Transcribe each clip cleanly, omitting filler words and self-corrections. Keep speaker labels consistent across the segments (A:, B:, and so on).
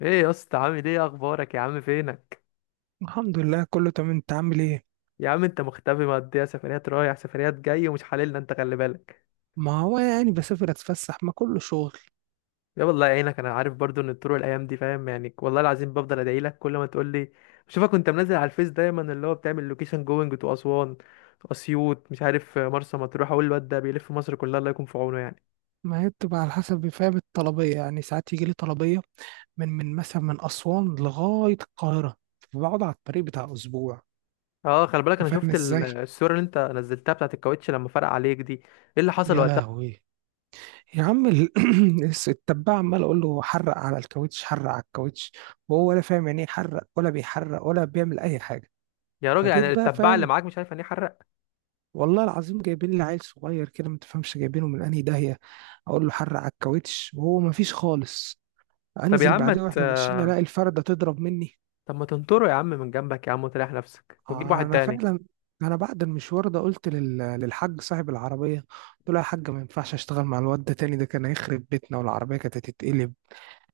A: ايه يا اسطى، عامل ايه؟ اخبارك يا عم، فينك؟
B: الحمد لله كله تمام، انت عامل ايه؟
A: يا عم انت مختفي، مقضيها سفريات رايح سفريات جاي، ومش حللنا انت، خلي بالك.
B: ما هو يعني بسافر اتفسح، ما كله شغل.
A: يا والله يعينك، انا عارف برضو ان الطرق الايام دي، فاهم يعني، والله العظيم بفضل ادعي لك كل ما تقول لي بشوفك وانت منزل على الفيس دايما، اللي هو بتعمل لوكيشن جوينج تو اسوان، اسيوط، مش عارف، مرسى مطروح. اقول الواد ده بيلف مصر كلها، الله يكون في عونه يعني.
B: ما هي بتبقى على حسب، فاهم؟ الطلبية يعني ساعات يجي لي طلبية من مثلا من أسوان لغاية القاهرة، فبقعد على الطريق بتاع أسبوع.
A: اه خلي بالك،
B: أنت
A: انا
B: فاهم
A: شفت
B: ازاي؟
A: الصوره اللي انت نزلتها بتاعت الكاوتش، لما فرق عليك دي ايه اللي حصل
B: يا
A: وقتها؟
B: لهوي. يا عم ال- التبع عمال أقول له حرق على الكاوتش، حرق على الكاوتش، وهو ولا فاهم يعني ايه حرق، ولا بيحرق ولا بيعمل أي حاجة.
A: يا راجل
B: فجيت
A: يعني
B: بقى،
A: التبع اللي
B: فاهم؟
A: معاك مش عارف يعني إيه حرق؟
B: والله العظيم جايبين لي عيل صغير كده ما تفهمش، جايبينه من انهي داهيه. اقول له حر على الكاوتش وهو ما فيش خالص.
A: طب يا
B: انزل
A: عم ما
B: بعدها واحنا ماشيين
A: ت-
B: الاقي الفرده تضرب مني.
A: طب ما تنطره يا عم من جنبك يا عم، وتريح نفسك، وتجيب واحد
B: انا
A: تاني.
B: فعلا، انا بعد المشوار ده قلت للحاج صاحب العربيه، قلت له يا حاج ما ينفعش اشتغل مع الواد ده تاني، ده كان هيخرب بيتنا والعربيه كانت هتتقلب.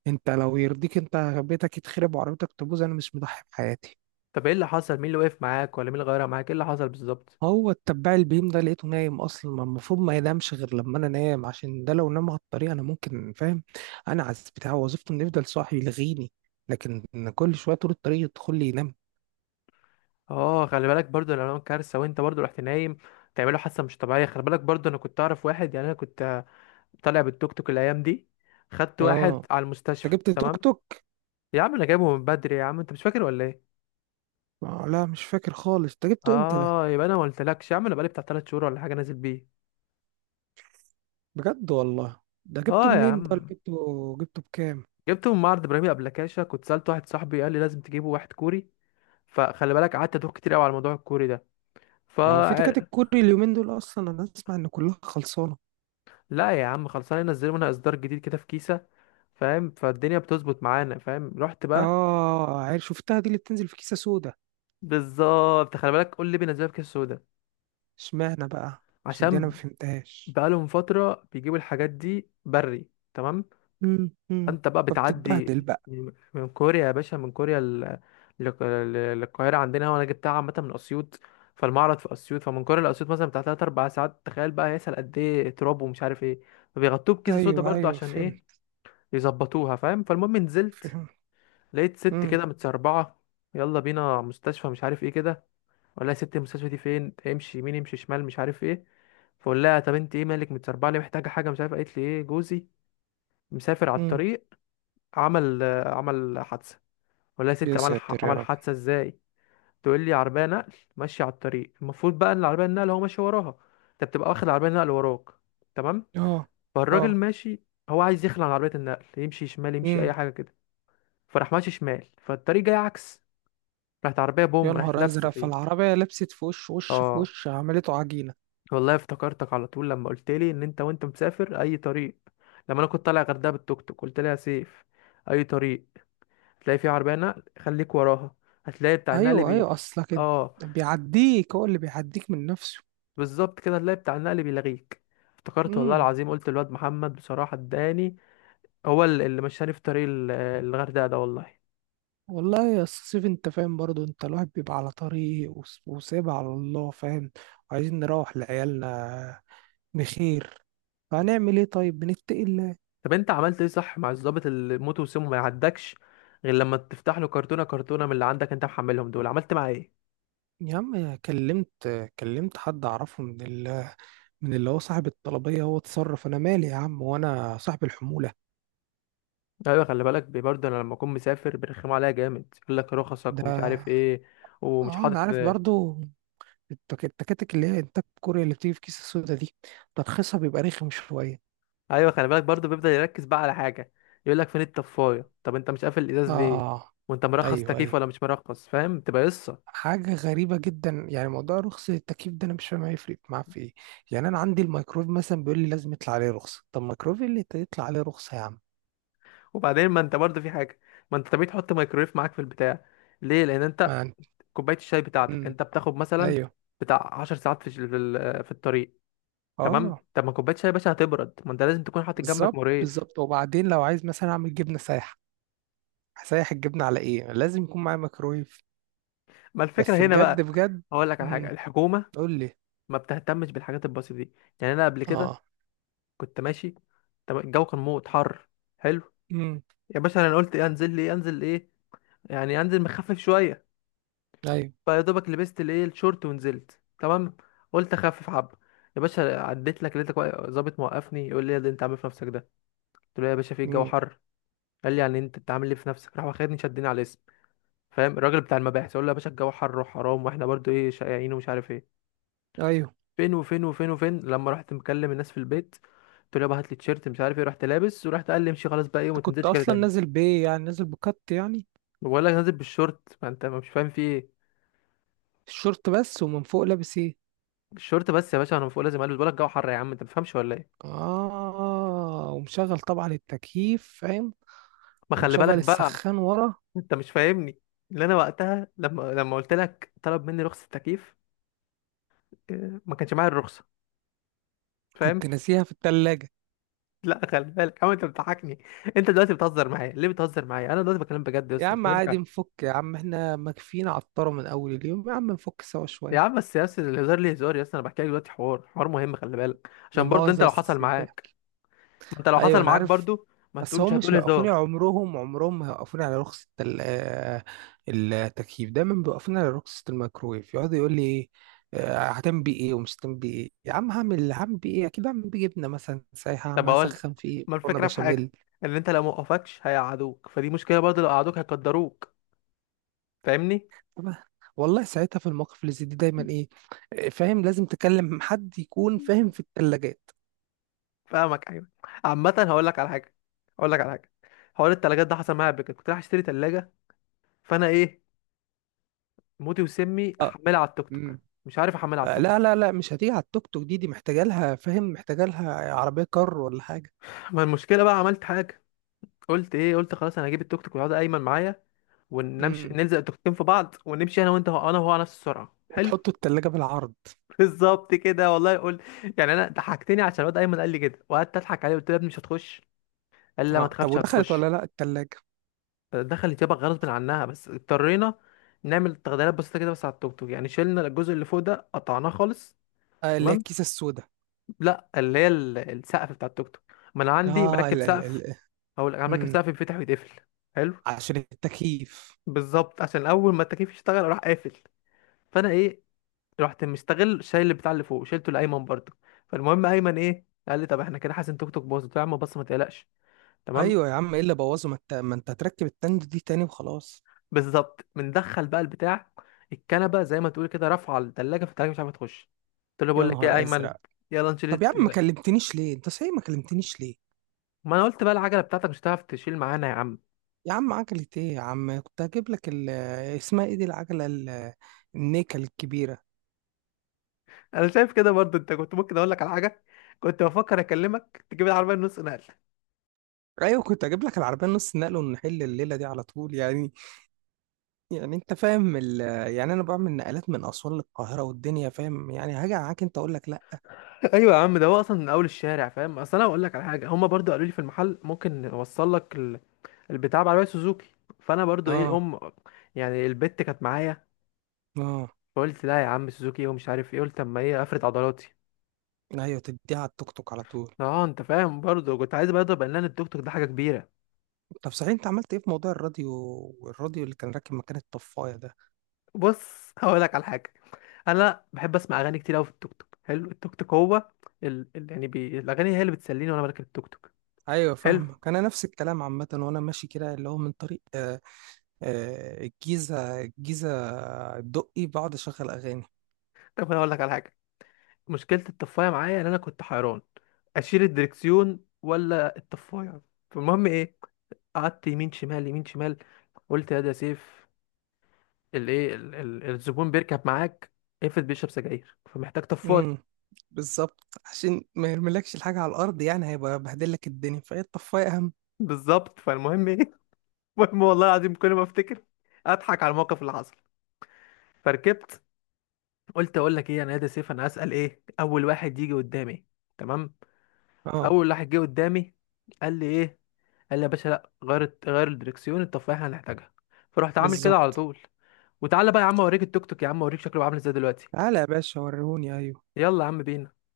B: انت لو يرضيك انت بيتك يتخرب وعربيتك تبوظ، انا مش مضحي بحياتي.
A: طب ايه اللي حصل؟ مين اللي وقف معاك؟ ولا مين اللي غيرها معاك؟ ايه اللي حصل بالظبط؟
B: هو التبع البيم ده لقيته نايم اصلا، ما المفروض ما ينامش غير لما انا نام، عشان ده لو نام على الطريق انا ممكن، فاهم؟ انا عز بتاع وظيفته انه يفضل صاحي يلغيني، لكن كل شويه طول الطريق يدخل لي ينام.
A: اه خلي بالك برضو، لو كارثه وانت برضو رحت نايم تعمله حادثه مش طبيعيه. خلي بالك برضو، انا كنت اعرف واحد، يعني انا كنت طالع بالتوك توك الايام دي، خدت واحد
B: اه،
A: على
B: انت
A: المستشفى،
B: جبت توك
A: تمام؟
B: توك؟
A: يا عم انا جايبه من بدري يا عم، انت مش فاكر ولا ايه؟
B: آه، لا مش فاكر خالص، انت جبته امتى ده؟
A: اه، يبقى انا ما قلتلكش يا عم، انا بقالي بتاع 3 شهور ولا حاجه نازل بيه.
B: بجد والله؟ ده جبته
A: اه يا
B: منين ده؟ ولا
A: عم،
B: جبته، جبته بكام؟
A: جبته من معرض ابراهيم ابلكاشة، كنت سألت واحد صاحبي قال لي لازم تجيبه واحد كوري، فخلي بالك قعدت ادوخ كتير قوي على الموضوع الكوري ده. ف
B: هو في تكاتك كوري اليومين دول اصلا؟ انا اسمع ان كلها خلصانه.
A: لا يا عم، خلصانه، ينزلوا لنا اصدار جديد كده في كيسه، فاهم؟ فالدنيا بتظبط معانا، فاهم، رحت بقى.
B: اه عارف، شفتها دي اللي بتنزل في كيسه سودا.
A: بالظبط، خلي بالك، قول لي بينزلوها في كيسه سودا
B: اشمعنى بقى؟ عشان دي انا ما
A: عشان؟
B: فهمتهاش.
A: بقالهم فتره بيجيبوا الحاجات دي بري، تمام؟
B: مم، مم.
A: انت بقى بتعدي
B: فبتتبهدل بقى.
A: من كوريا يا باشا، من كوريا للقاهره عندنا، وانا جبتها عامه من اسيوط، فالمعرض في اسيوط، فمن كوريا لاسيوط مثلا بتاع 3 4 ساعات، تخيل بقى هيسأل قد ايه تراب ومش عارف ايه. فبيغطوه بكيسه سودا
B: ايوه
A: برضو
B: ايوه،
A: عشان ايه؟
B: فهمت.
A: يظبطوها، فاهم؟ فالمهم نزلت،
B: فهمت.
A: لقيت ست
B: مم،
A: كده متسربعه: يلا بينا مستشفى، مش عارف ايه كده. ولا يا ست المستشفى دي فين؟ امشي يمين، امشي شمال، مش عارف ايه. فقول لها طب انت ايه مالك متسربعه ليه؟ محتاجه حاجه؟ مش عارف. قالت لي ايه، جوزي مسافر على
B: مم.
A: الطريق، عمل عمل حادثه. ولا يا ست
B: يا
A: عمل
B: ساتر يا
A: عمل
B: رب.
A: حادثه ازاي؟ تقول لي عربيه نقل ماشيه على الطريق، المفروض بقى ان العربيه النقل هو ماشي وراها، انت بتبقى واخد العربيه النقل وراك، تمام؟
B: اه.
A: فالراجل
B: اه.
A: ماشي، هو عايز يخلع عن عربيه النقل، يمشي شمال يمشي
B: مم.
A: اي حاجه كده، فراح ماشي شمال، فالطريق جاي عكس، راحت عربية
B: يا
A: بوم، راحت
B: نهار
A: لابسة
B: ازرق،
A: فيه.
B: فالعربيه لبست في وش، وش في
A: اه
B: وش عملته عجينه.
A: والله افتكرتك على طول لما قلت لي ان انت وانت مسافر اي طريق. لما انا كنت طالع غردقة بالتوك توك قلت لها يا سيف، اي طريق هتلاقي فيه عربية نقل، خليك وراها، هتلاقي بتاع النقل
B: ايوه ايوه،
A: بي…
B: اصلك انت
A: اه
B: بيعديك، هو اللي بيعديك من نفسه.
A: بالظبط كده، هتلاقي بتاع النقل بيلغيك. افتكرت والله
B: امم.
A: العظيم، قلت الواد محمد بصراحة اداني، هو اللي مشاني في طريق الغردقة ده والله.
B: والله يا أستاذ سيف انت فاهم برضو، انت الواحد بيبقى على طريق وسايبها على الله، فاهم؟ وعايزين نروح لعيالنا بخير. فهنعمل ايه طيب، بنتقي.
A: طب انت عملت ايه؟ صح، مع الضابط اللي موته وسمه ما يعدكش غير لما تفتح له كرتونه كرتونه من اللي عندك انت محملهم دول، عملت معاه ايه؟
B: يا عم كلمت، كلمت حد اعرفه من اللي هو صاحب الطلبيه، هو اتصرف. انا مالي يا عم، وانا صاحب الحموله
A: ايوه خلي بالك برضه انا لما اكون مسافر بيرخموا عليا جامد، يقول لك رخصك ومش
B: ده.
A: عارف ايه، ومش
B: اه انا
A: حاطط.
B: عارف برضو، التكاتك اللي هي انتاج كوريا اللي بتيجي في كيس السودا دي ترخيصها بيبقى رخم شويه.
A: ايوه خلي بالك برضه، بيفضل يركز بقى على حاجه، يقول لك فين الطفايه، طب انت مش قافل الازاز ليه،
B: اه.
A: وانت مرخص
B: ايوه
A: تكييف
B: ايوه.
A: ولا مش مرخص، فاهم؟ تبقى قصه.
B: حاجه غريبه جدا يعني موضوع رخص التكييف ده، انا مش فاهم هيفرق معاه في ايه. يعني انا عندي الميكرويف مثلا بيقول لي لازم يطلع عليه رخصه، طب الميكرويف إيه اللي يطلع عليه رخصه يا عم؟
A: وبعدين ما انت برضه في حاجه، ما انت طبيعي تحط ميكرويف معاك في البتاع. ليه؟ لان انت
B: ما أنت-
A: كوبايه الشاي بتاعتك
B: مم.
A: انت بتاخد مثلا
B: ايوه.
A: بتاع 10 ساعات في الطريق، تمام؟
B: اه.
A: طب ما كوبايه شاي يا باشا هتبرد، ما انت لازم تكون حاطط جنبك
B: بالظبط
A: مريف.
B: بالظبط، وبعدين لو عايز مثلا اعمل جبنه سايحه هسيح الجبنه على ايه؟ لازم يكون معايا ميكرويف.
A: ما الفكره
B: بس
A: هنا
B: بجد
A: بقى،
B: بجد.
A: هقول لك على حاجه:
B: امم.
A: الحكومه
B: قول لي.
A: ما بتهتمش بالحاجات البسيطه دي. يعني انا قبل كده
B: اه.
A: كنت ماشي، طب الجو كان موت حر، حلو.
B: امم.
A: يا باشا انا قلت ايه، انزل لي ايه انزل ايه، يعني انزل مخفف شويه،
B: ايوه.
A: فيا دوبك لبست الايه الشورت ونزلت، تمام؟ قلت اخفف حبه. يا باشا عديت لك لقيتك ظابط موقفني، يقول لي إيه اللي انت عامل إيه في نفسك ده؟ قلت له يا باشا في الجو
B: امم.
A: حر. قال لي يعني انت انت عامل ايه في نفسك؟ راح واخدني شدني على الاسم، فاهم الراجل بتاع المباحث، اقول له يا باشا الجو حر وحرام، واحنا برضو ايه شقيانين ومش عارف ايه،
B: ايوه.
A: فين وفين وفين وفين. لما رحت مكلم الناس في البيت قلت له يابا هات لي تيشيرت مش عارف ايه، رحت لابس ورحت، قال لي امشي خلاص بقى ايه،
B: انت
A: وما
B: كنت
A: تنزلش كده
B: اصلا
A: تاني.
B: نازل بايه؟ يعني نازل بكت يعني؟
A: بقول لك نازل بالشورت، ما انت مش فاهم في ايه.
B: الشورت بس؟ ومن فوق لابس ايه؟
A: بالشورت بس يا باشا، انا فوق لازم البس، بقول لك الجو حر يا عم، انت ما بتفهمش ولا ايه؟
B: اه، ومشغل طبعا التكييف، فاهم؟
A: ما خلي
B: ومشغل
A: بالك بقى.
B: السخان ورا.
A: انت مش فاهمني، اللي انا وقتها، لما قلت لك طلب مني رخصه تكييف، اه، ما كانش معايا الرخصه، فاهم؟
B: كنت ناسيها في التلاجة.
A: لا خلي بالك عم، انت بتضحكني. انت دلوقتي بتهزر معايا ليه؟ بتهزر معايا، انا دلوقتي بكلم بجد يا
B: يا
A: اسطى،
B: عم
A: بكلمك عن…
B: عادي نفك يا عم، احنا مكفينا عطارة من اول اليوم، يا عم نفك سوا
A: يا عم
B: شوية.
A: بس يا اسطى، الهزار ليه؟ هزار يا اسطى؟ انا بحكي لك دلوقتي حوار، حوار مهم، خلي بالك
B: لا
A: عشان برضه
B: مؤاخذة
A: انت
B: يا
A: لو
B: أستاذ
A: حصل
B: سيف.
A: معاك، ما انت لو
B: ايوه
A: حصل
B: انا
A: معاك
B: عارف.
A: برضه ما
B: بس
A: تقولش
B: هم مش
A: هتقول
B: هيوقفوني،
A: هزار.
B: عمرهم عمرهم ما هيوقفوني على رخصة ال- آه، التكييف، دايما بيوقفوني على رخصة الميكرويف. يقعد يقول لي إيه، آه، هتعمل بيه ايه ومش هتعمل بيه ايه؟ يا عم هعمل بيه ايه؟ اكيد هعمل بيه جبنة مثلا سايحة،
A: طب
B: هعمل
A: اقول لك،
B: اسخن فيه
A: ما
B: مكرونة
A: الفكره في حاجه،
B: بشاميل.
A: ان انت لو ما وقفكش هيقعدوك، فدي مشكله برضه، لو قعدوك هيقدروك، فاهمني؟
B: طب والله ساعتها في المواقف اللي زي دي دايما ايه، آه، فاهم، لازم تكلم حد يكون فاهم في الثلاجات.
A: فاهمك، ايوه. عامه هقول لك على حاجه، هقول لك على حاجه: حوار التلاجات ده حصل معايا قبل كده، كنت رايح اشتري تلاجه، فانا ايه، موتي وسمي
B: اه.
A: احملها على التوك توك،
B: امم.
A: مش عارف احملها على
B: آه،
A: التوك.
B: لا لا لا، مش هتيجي على التوك توك دي، دي محتاجه لها، فاهم؟ محتاجه لها عربيه كار ولا حاجه.
A: ما المشكله بقى، عملت حاجه، قلت ايه؟ قلت خلاص انا هجيب التوك توك ويقعد ايمن معايا، ونمشي
B: امم.
A: نلزق التوكتين في بعض، ونمشي انا وانت، انا وهو، على نفس السرعه، حلو.
B: وتحطه التلاجة بالعرض.
A: بالظبط كده والله، قول. يعني انا ضحكتني عشان الواد ايمن قال لي كده، وقعدت اضحك عليه قلت له يا ابني مش هتخش، قال لي لا ما
B: اه، طب
A: تخافش
B: ودخلت ولا
A: هتخش.
B: لا التلاجة؟
A: دخلت يابا غصب عنها، بس اضطرينا نعمل تغييرات بسيطه كده بس على التوك توك، يعني شلنا الجزء اللي فوق ده، قطعناه خالص.
B: آه، اللي هي
A: تمام.
B: الكيسة السوداء.
A: لا اللي هي السقف بتاع التوك توك، ما انا عندي
B: اه
A: مركب
B: ال ال
A: سقف،
B: ال
A: او انا مركب
B: مم.
A: سقف بيتفتح ويتقفل، حلو.
B: عشان التكييف.
A: بالظبط، عشان اول ما التكييف يشتغل راح قافل، فانا ايه رحت مستغل شايل بتاع اللي فوق، شيلته لايمن برضه. فالمهم ايمن ايه قال لي، طب احنا كده حاسس ان توك توك باظ، قلت له يا عم بص ما تقلقش، تمام؟
B: ايوه يا عم، ايه اللي بوظه، ما انت ما انت هتركب التند دي تاني وخلاص.
A: بالظبط، بندخل بقى البتاع، الكنبه زي ما تقول كده رافعه الثلاجه، فالثلاجه مش عارفه تخش، قلت له
B: يا
A: بقول لك ايه يا
B: نهار
A: ايمن،
B: ازرق.
A: يلا نشيل
B: طب يا عم ما كلمتنيش ليه؟ انت صحيح ما كلمتنيش ليه؟
A: ما انا قلت بقى العجله بتاعتك مش هتعرف تشيل معانا يا عم.
B: يا عم عجلة ايه يا عم، كنت هجيب لك ال-، اسمها ايه دي، العجلة ال- النيكل الكبيرة.
A: انا شايف كده برضه، انت كنت ممكن اقول لك على حاجه، كنت بفكر اكلمك تجيب العربيه النص نقل.
B: ايوه، كنت هجيب لك العربية نص نقل ونحل الليلة دي على طول يعني. يعني انت فاهم ال... يعني انا بعمل نقلات من اسوان للقاهره والدنيا، فاهم يعني، هاجي معاك انت اقول لك لا؟
A: ايوه يا عم، ده هو اصلا من اول الشارع، فاهم؟ اصل انا اقول لك على حاجه، هما برضو قالوا لي في المحل ممكن نوصل لك البتاع بعربيه سوزوكي، فانا برضو ايه
B: اه.
A: الام، يعني البت كانت معايا،
B: اه.
A: فقلت لا يا عم، سوزوكي إيه ومش عارف ايه، قلت اما ايه افرد عضلاتي.
B: ايوه، تديها على التوك توك على طول.
A: اه انت فاهم برضو، كنت عايز بقى اضرب اعلان التوك توك ده حاجه كبيره.
B: طب صحيح انت عملت ايه في موضوع الراديو، والراديو اللي كان راكب مكان الطفايه ده؟
A: بص هقول لك على حاجه: انا بحب اسمع اغاني كتير قوي في التوك توك، حلو، التوك توك هو الاغاني هي اللي بتسليني وانا بركب التوك توك،
B: ايوه
A: حلو.
B: فاهمك، انا نفس الكلام عامه وانا ماشي كده، اللي هو من طريق الجيزه، الجيزه الدقي، بقعد اشغل اغاني.
A: طب انا اقول لك على حاجه، مشكلة الطفاية معايا ان انا كنت حيران اشيل الدركسيون ولا الطفاية. فالمهم ايه، قعدت يمين شمال يمين شمال، قلت يا ده يا سيف، الايه الزبون بيركب معاك افرض بيشرب سجاير فمحتاج طفاية.
B: امم. بالظبط، عشان ما يرملكش الحاجه على الارض، يعني هيبقى بهدلك الدنيا، فهي الطفايه اهم.
A: بالظبط. فالمهم ايه المهم والله العظيم كل ما افتكر اضحك على الموقف اللي حصل. فركبت، قلت اقول لك ايه انا يا ده سيف، انا هسأل ايه اول واحد يجي قدامي، تمام؟
B: اه
A: فاول واحد جه قدامي قال لي ايه؟ قال لي يا باشا لا، غير غير الدركسيون التفاحه هنحتاجها، فرحت عامل كده على
B: بالظبط.
A: طول. وتعالى بقى يا عم اوريك التوك توك، يا عم اوريك شكله عامل ازاي دلوقتي،
B: تعالى يا باشا وريهوني. ايوه.
A: يلا يا عم بينا.